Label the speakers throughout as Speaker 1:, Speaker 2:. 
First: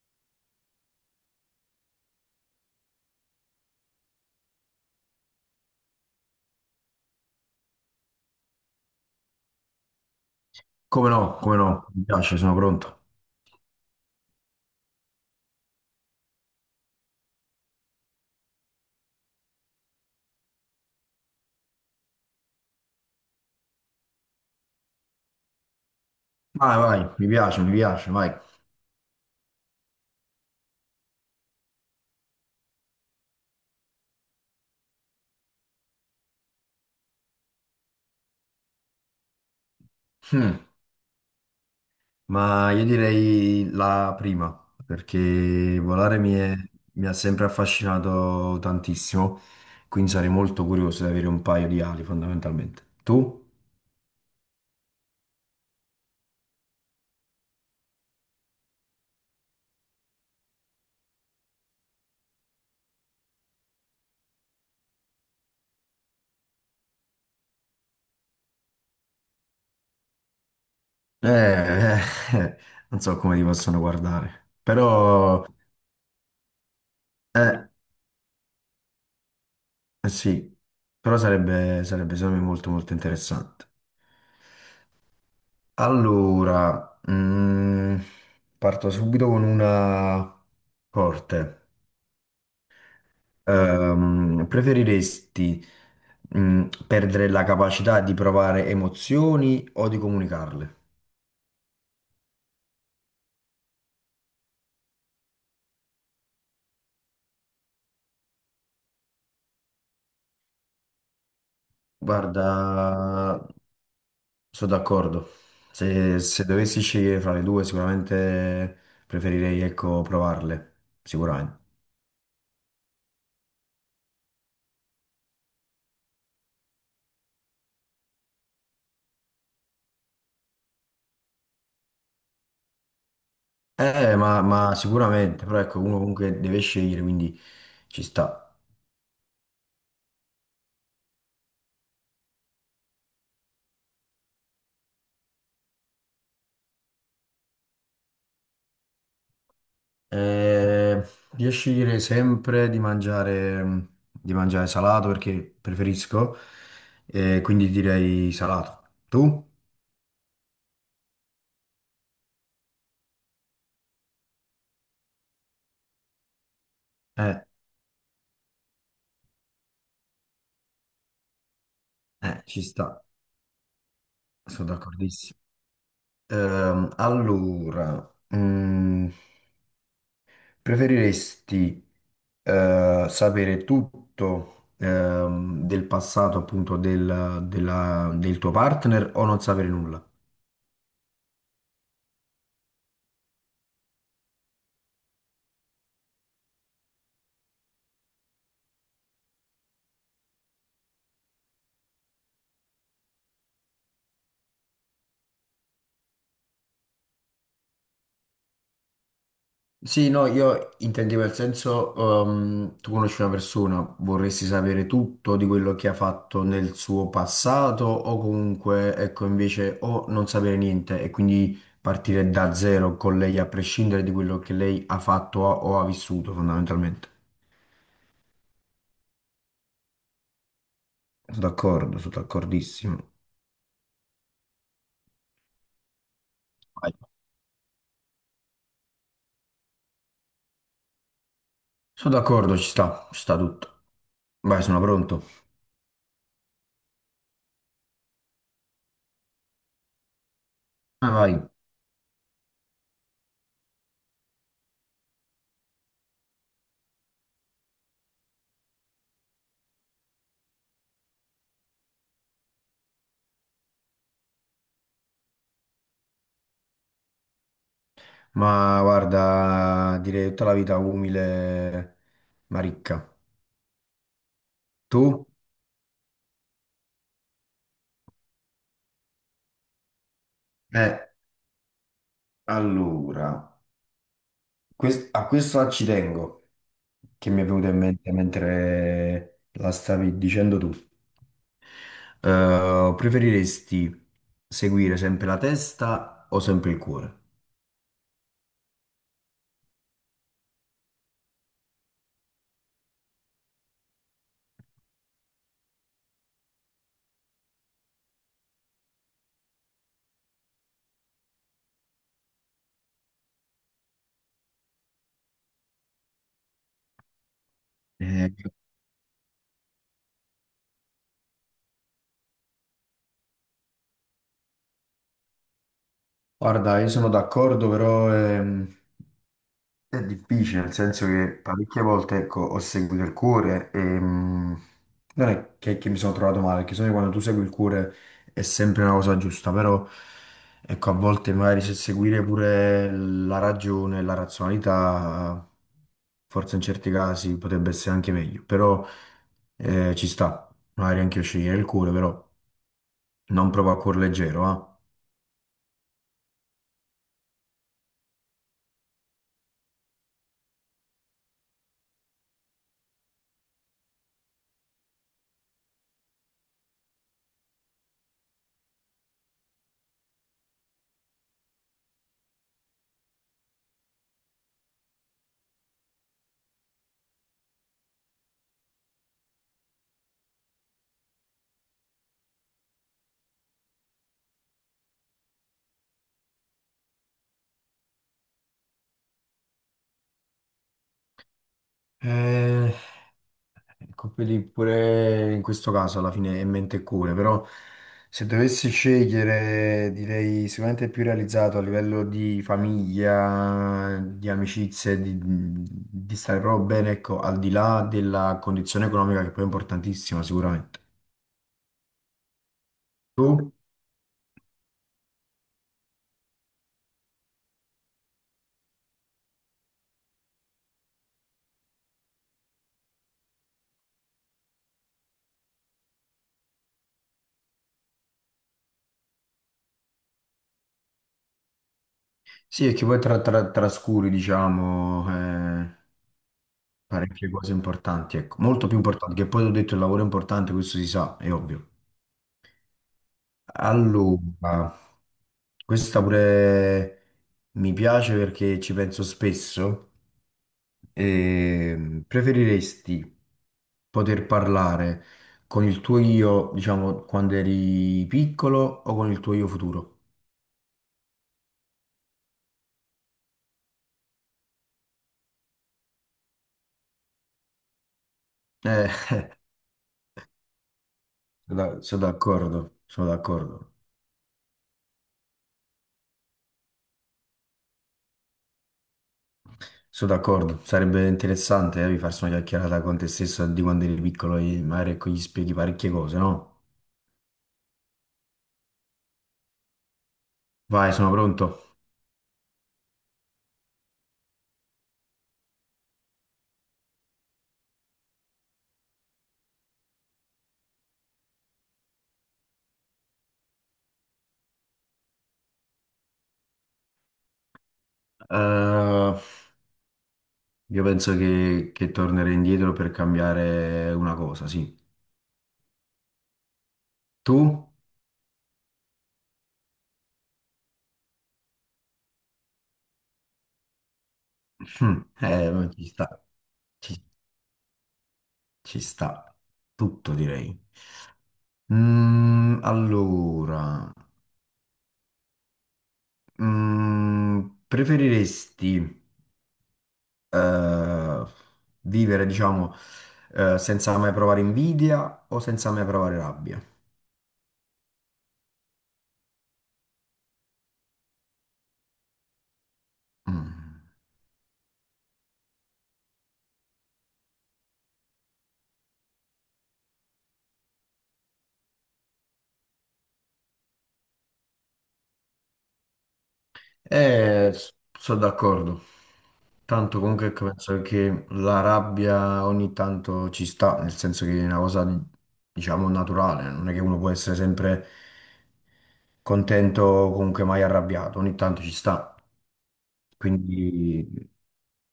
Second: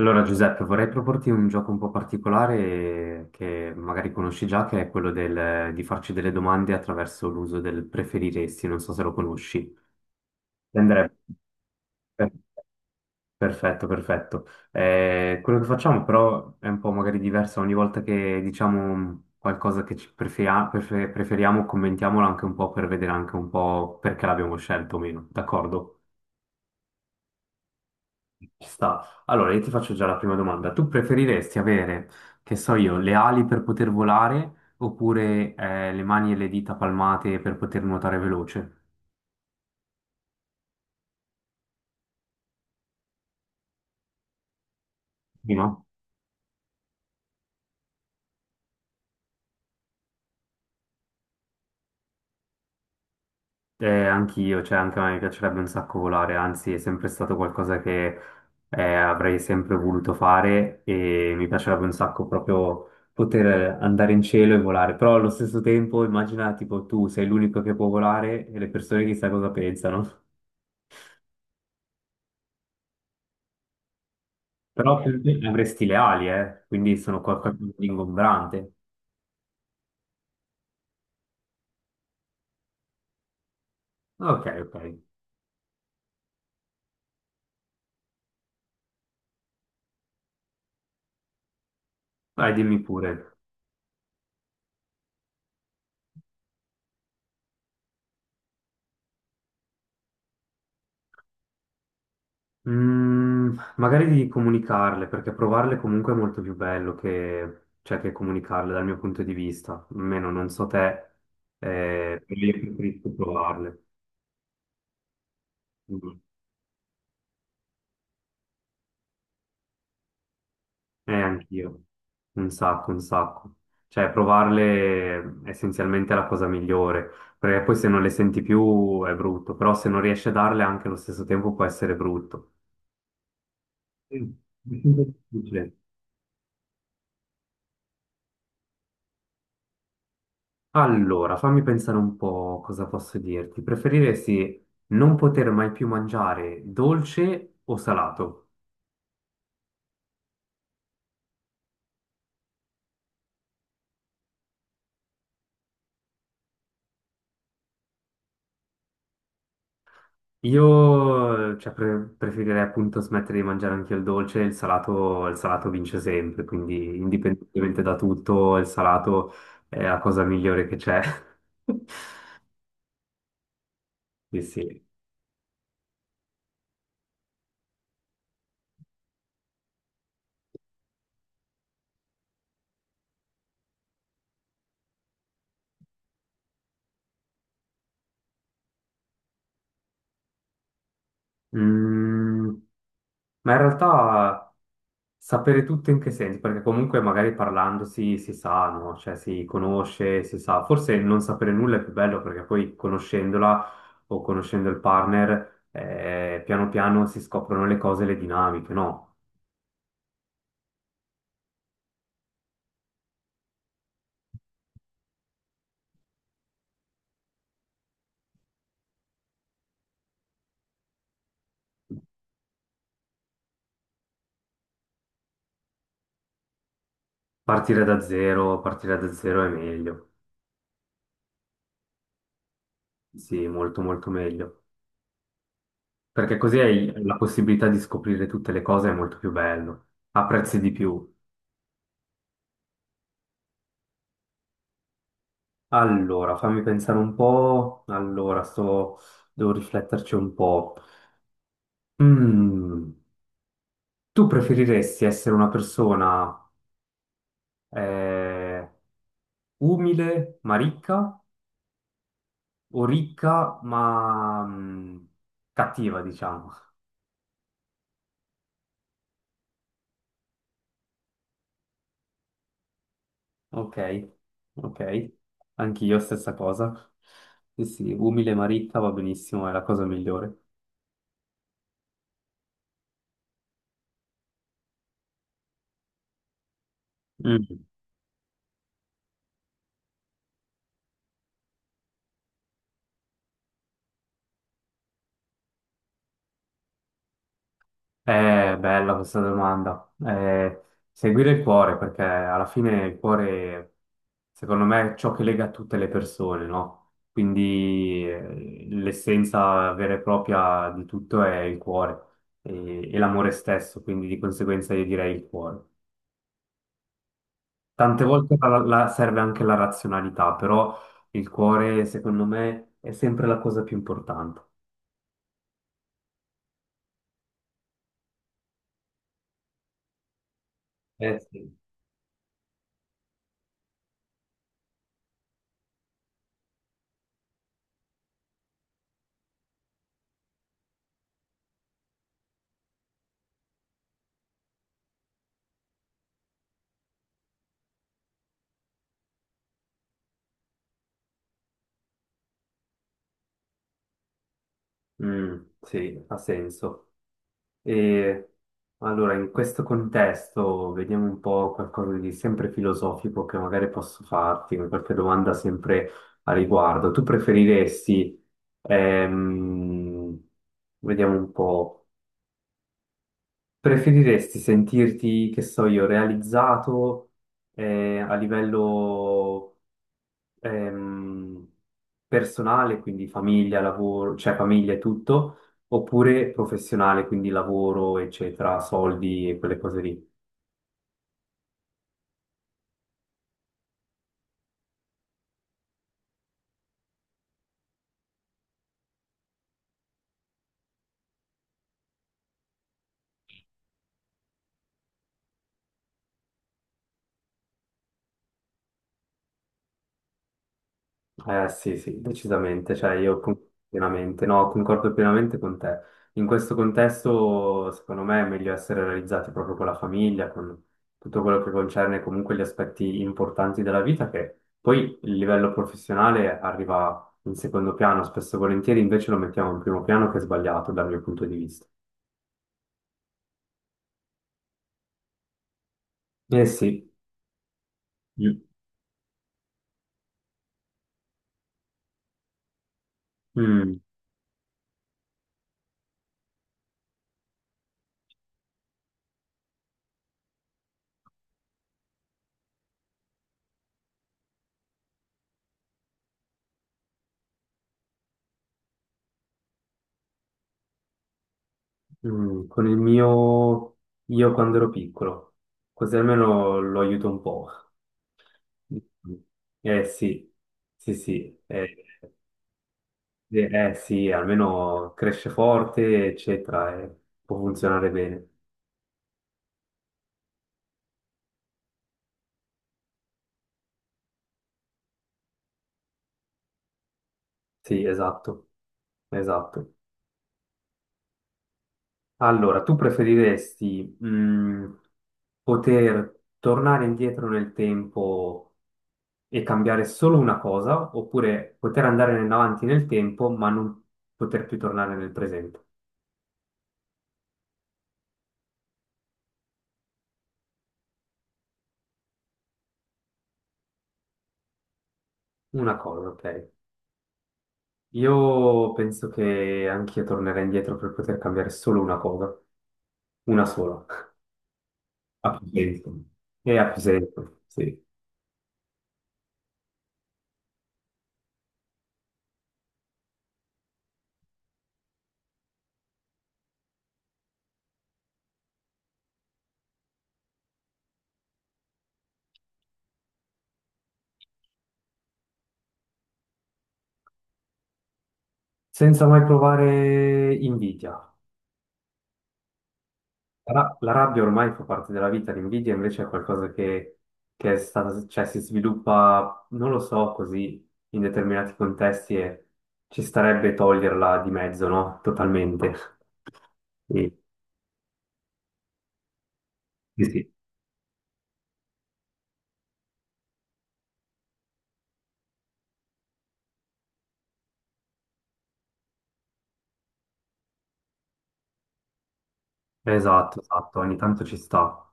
Speaker 1: Allora Giuseppe, vorrei proporti un gioco un po' particolare, che magari conosci già, che è quello di farci delle domande attraverso l'uso del preferiresti, non so se lo conosci.
Speaker 2: Come
Speaker 1: Andrebbe.
Speaker 2: no, come no, mi
Speaker 1: Per-
Speaker 2: piace, sono pronto.
Speaker 1: Perfetto, perfetto. Quello che facciamo però è un po' magari diverso: ogni volta che diciamo qualcosa che preferiamo, commentiamolo anche un po' per vedere anche un po' perché l'abbiamo scelto o meno, d'accordo?
Speaker 2: Vai, vai, mi piace, vai.
Speaker 1: Ci sta. Allora, io ti faccio già la prima domanda. Tu preferiresti avere, che so io, le ali per poter volare oppure le mani e le dita palmate per poter nuotare veloce?
Speaker 2: Hmm, Ma io direi la prima, perché
Speaker 1: Prima?
Speaker 2: mi ha sempre affascinato tantissimo, quindi sarei molto curioso di avere un paio di ali, fondamentalmente. Tu?
Speaker 1: Anch'io, cioè anche a me piacerebbe un sacco volare, anzi è sempre stato qualcosa che avrei sempre voluto fare, e mi piacerebbe un sacco proprio poter andare in cielo e volare, però allo stesso tempo immagina tipo tu sei l'unico che può volare e le persone chissà cosa pensano.
Speaker 2: Eh, eh, eh, non so come ti possono guardare,
Speaker 1: Però tu
Speaker 2: però,
Speaker 1: avresti le ali, eh? Quindi sono qualcosa
Speaker 2: eh,
Speaker 1: di ingombrante.
Speaker 2: eh sì, però sarebbe secondo me molto, molto interessante.
Speaker 1: Ok, ok.
Speaker 2: Allora, parto subito con una forte.
Speaker 1: Vai, dimmi pure.
Speaker 2: Preferiresti, perdere la capacità di provare emozioni o di comunicarle?
Speaker 1: Mm, magari di comunicarle, perché provarle comunque è molto più bello che, cioè, che comunicarle dal mio punto di vista. Almeno non so te, però
Speaker 2: Guarda,
Speaker 1: io preferisco provarle.
Speaker 2: sono d'accordo.
Speaker 1: Mm.
Speaker 2: Se dovessi scegliere fra le due, sicuramente preferirei, ecco, provarle. Sicuramente.
Speaker 1: Anch'io, un sacco, un sacco. Cioè, provarle è essenzialmente la cosa migliore, perché poi se non le senti più è brutto, però se non riesci a darle anche allo stesso tempo può essere brutto. Mm.
Speaker 2: Ma sicuramente, però
Speaker 1: Difficile.
Speaker 2: ecco, uno comunque deve scegliere, quindi ci sta.
Speaker 1: Allora, fammi pensare un po' cosa posso dirti. Preferiresti non poter mai più mangiare dolce o salato?
Speaker 2: Eh, riesci a dire sempre di mangiare salato perché preferisco, quindi direi salato. Tu?
Speaker 1: Io, cioè, preferirei appunto smettere di mangiare anche il dolce, il salato vince sempre, quindi
Speaker 2: Eh,
Speaker 1: indipendentemente da tutto, il salato è la cosa migliore che c'è.
Speaker 2: ci sta,
Speaker 1: Sì,
Speaker 2: sono
Speaker 1: sì.
Speaker 2: d'accordissimo. Allora, mm, preferiresti sapere tutto del passato appunto del tuo partner o non sapere nulla?
Speaker 1: Mm, ma in realtà sapere tutto in che senso? Perché comunque magari parlando si, si sa, no? Cioè si conosce, si sa. Forse non sapere nulla è più bello perché poi conoscendola o conoscendo il partner, piano piano si scoprono le cose, le dinamiche, no?
Speaker 2: Sì, no, io intendevo il senso, tu conosci una persona, vorresti sapere tutto di quello che ha fatto nel suo passato o comunque, ecco, invece o non sapere niente e quindi partire da zero con lei a prescindere di quello che lei ha fatto o ha vissuto fondamentalmente.
Speaker 1: Partire da zero è meglio,
Speaker 2: Sono d'accordo, sono d'accordissimo.
Speaker 1: sì, molto molto meglio, perché così hai
Speaker 2: Vai.
Speaker 1: la possibilità di scoprire tutte le cose, è molto più bello, apprezzi di più.
Speaker 2: Sono d'accordo, ci sta tutto. Vai, sono pronto.
Speaker 1: Allora, fammi pensare un po', allora, sto... devo rifletterci un po'.
Speaker 2: Vai, vai.
Speaker 1: Mm, tu preferiresti essere una persona eh, umile ma ricca o ricca ma cattiva, diciamo?
Speaker 2: Ma guarda, direi tutta la vita umile, ma ricca.
Speaker 1: Ok, ok,
Speaker 2: Tu?
Speaker 1: anch'io stessa cosa. Sì, sì, umile Maritta va benissimo, è la cosa migliore.
Speaker 2: Eh, allora, a questo ci tengo, che mi è
Speaker 1: Mm.
Speaker 2: venuto in mente mentre la stavi dicendo tu. Preferiresti seguire sempre la testa o sempre il cuore?
Speaker 1: È bella questa domanda. Seguire il cuore, perché alla fine il cuore, secondo me, è ciò che lega tutte le persone, no? Quindi l'essenza vera e propria di tutto è il cuore e l'amore stesso, quindi di conseguenza io direi il cuore. Tante
Speaker 2: Eh,
Speaker 1: volte serve anche la razionalità, però il cuore, secondo me, è sempre la cosa più importante.
Speaker 2: Guarda, io sono d'accordo, però è difficile, nel senso
Speaker 1: Eh
Speaker 2: che
Speaker 1: sì.
Speaker 2: parecchie volte, ecco, ho seguito il cuore e non è che mi sono trovato male, perché sennò quando tu segui il cuore è sempre una cosa giusta, però ecco, a volte magari se seguire pure la ragione, la razionalità, forse in certi casi potrebbe essere anche meglio, però ci sta, magari anche io scegliere il cuore, però non provo a cuor leggero,
Speaker 1: Mm, sì, ha senso. E allora, in questo contesto, vediamo un po' qualcosa di sempre filosofico che magari posso farti, qualche domanda sempre a riguardo. Tu preferiresti, ehm, vediamo un po'. Preferiresti sentirti, che so io, realizzato a livello ehm, personale, quindi famiglia, lavoro, cioè famiglia e tutto, oppure professionale, quindi lavoro, eccetera, soldi e quelle cose lì?
Speaker 2: ah. Ecco, quindi pure in questo caso alla fine è mente e cuore, però se dovessi scegliere direi sicuramente più realizzato a livello di famiglia, di amicizie, di stare proprio bene, ecco, al di là della condizione economica che poi è importantissima sicuramente.
Speaker 1: Eh sì, sì, decisamente, cioè
Speaker 2: Tu?
Speaker 1: pienamente, no, concordo pienamente con te. In questo contesto, secondo me, è meglio essere realizzati proprio con la famiglia, con tutto quello che concerne comunque gli aspetti importanti della vita, che poi il livello professionale arriva in secondo piano, spesso e volentieri invece lo mettiamo in primo piano, che è sbagliato dal mio punto di vista.
Speaker 2: Sì, e che poi trascuri, diciamo, eh,
Speaker 1: Eh sì.
Speaker 2: parecchie cose importanti, ecco,
Speaker 1: Mm,
Speaker 2: molto più importanti, che poi ho detto il lavoro è importante, questo si sa, è ovvio.
Speaker 1: mm,
Speaker 2: Allora, questa pure mi piace perché ci penso spesso. E preferiresti poter parlare con il tuo io, diciamo, quando eri piccolo o con il tuo io futuro?
Speaker 1: mm, con il mio, io quando ero piccolo, così almeno lo aiuto un po'.
Speaker 2: Eh,
Speaker 1: Eh sì, sì, sì,
Speaker 2: sono d'accordo, sono
Speaker 1: eh,
Speaker 2: d'accordo.
Speaker 1: sì, almeno cresce forte, eccetera, e può funzionare bene.
Speaker 2: Sono d'accordo, sarebbe interessante farsi una chiacchierata con te stesso di quando eri piccolo e magari ecco, gli spieghi parecchie cose, no?
Speaker 1: Sì, esatto, esatto.
Speaker 2: Vai, sono pronto.
Speaker 1: Allora, tu preferiresti poter tornare indietro nel tempo e cambiare solo una cosa, oppure poter andare in avanti nel tempo ma non poter più tornare nel presente?
Speaker 2: Eh, Io penso che tornerei indietro per cambiare una cosa, sì.
Speaker 1: Una cosa, ok.
Speaker 2: Tu?
Speaker 1: Io penso che anch'io tornerei indietro per poter cambiare solo una cosa, una sola,
Speaker 2: Hm,
Speaker 1: a più
Speaker 2: ma ci
Speaker 1: senso.
Speaker 2: sta,
Speaker 1: E a più
Speaker 2: ci,
Speaker 1: senso, sì.
Speaker 2: ci sta, tutto direi. Allora, preferiresti eh, vivere, diciamo, senza mai provare invidia o senza mai provare rabbia?
Speaker 1: Senza mai provare invidia.
Speaker 2: Mm.
Speaker 1: La rabbia ormai fa parte della vita, l'invidia invece è qualcosa che è stata, cioè, si sviluppa, non lo so, così in determinati contesti e ci starebbe toglierla di mezzo, no? Totalmente. Sì,
Speaker 2: Eh, sono d'accordo. Tanto
Speaker 1: sì,
Speaker 2: comunque
Speaker 1: sì.
Speaker 2: ecco, penso che la rabbia ogni tanto ci sta, nel senso che è una cosa, diciamo, naturale, non è che uno può essere sempre contento o comunque mai arrabbiato, ogni tanto ci sta.
Speaker 1: Esatto, esatto, ogni
Speaker 2: Quindi
Speaker 1: tanto ci sta.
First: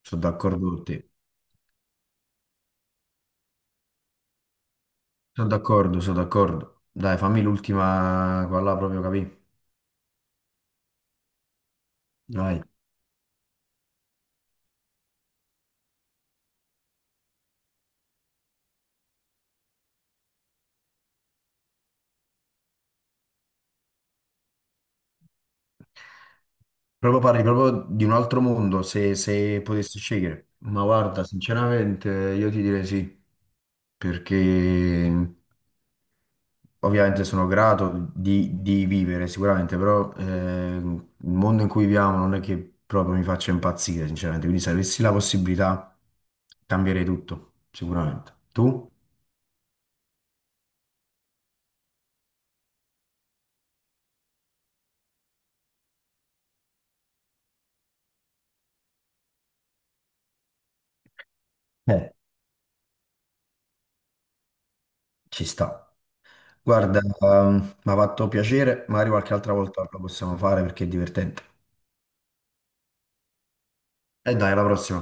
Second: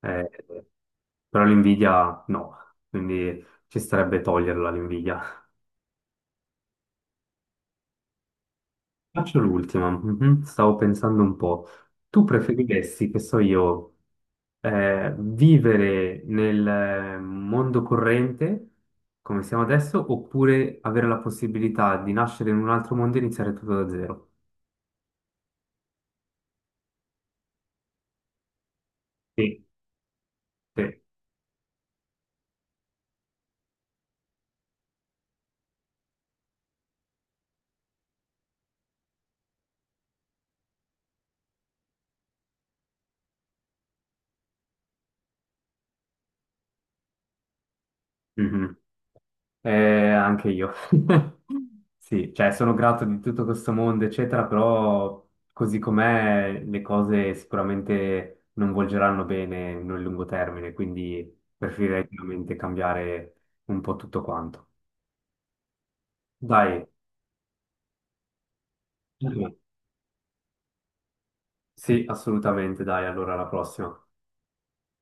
Speaker 2: sono
Speaker 1: Eh,
Speaker 2: d'accordo con te.
Speaker 1: però l'invidia no, quindi ci starebbe toglierla l'invidia.
Speaker 2: Sono d'accordo, sono d'accordo. Dai, fammi l'ultima qua là proprio
Speaker 1: Faccio
Speaker 2: capì.
Speaker 1: l'ultima, mhm, stavo pensando un po'. Tu
Speaker 2: Dai.
Speaker 1: preferiresti, che so io, vivere nel mondo corrente, come siamo adesso, oppure avere la possibilità di nascere in un altro mondo e iniziare tutto da zero?
Speaker 2: Proprio parli proprio di un altro mondo, se
Speaker 1: Sì,
Speaker 2: potessi scegliere. Ma
Speaker 1: sì.
Speaker 2: guarda, sinceramente io ti direi sì, perché ovviamente sono grato di vivere sicuramente, però il mondo in cui viviamo non è che proprio mi faccia impazzire, sinceramente. Quindi se avessi la possibilità cambierei tutto, sicuramente.
Speaker 1: Mhm.
Speaker 2: Tu?
Speaker 1: Eh, anche io. Sì, cioè sono grato di tutto questo mondo, eccetera, però così com'è le cose sicuramente non volgeranno bene nel lungo termine, quindi preferirei
Speaker 2: Eh,
Speaker 1: veramente cambiare un po' tutto quanto.
Speaker 2: Ci sta.
Speaker 1: Dai,
Speaker 2: Guarda, mi ha fatto piacere, magari qualche altra volta lo possiamo fare perché è divertente.
Speaker 1: sì, assolutamente, dai, allora alla prossima.
Speaker 2: E dai, alla prossima.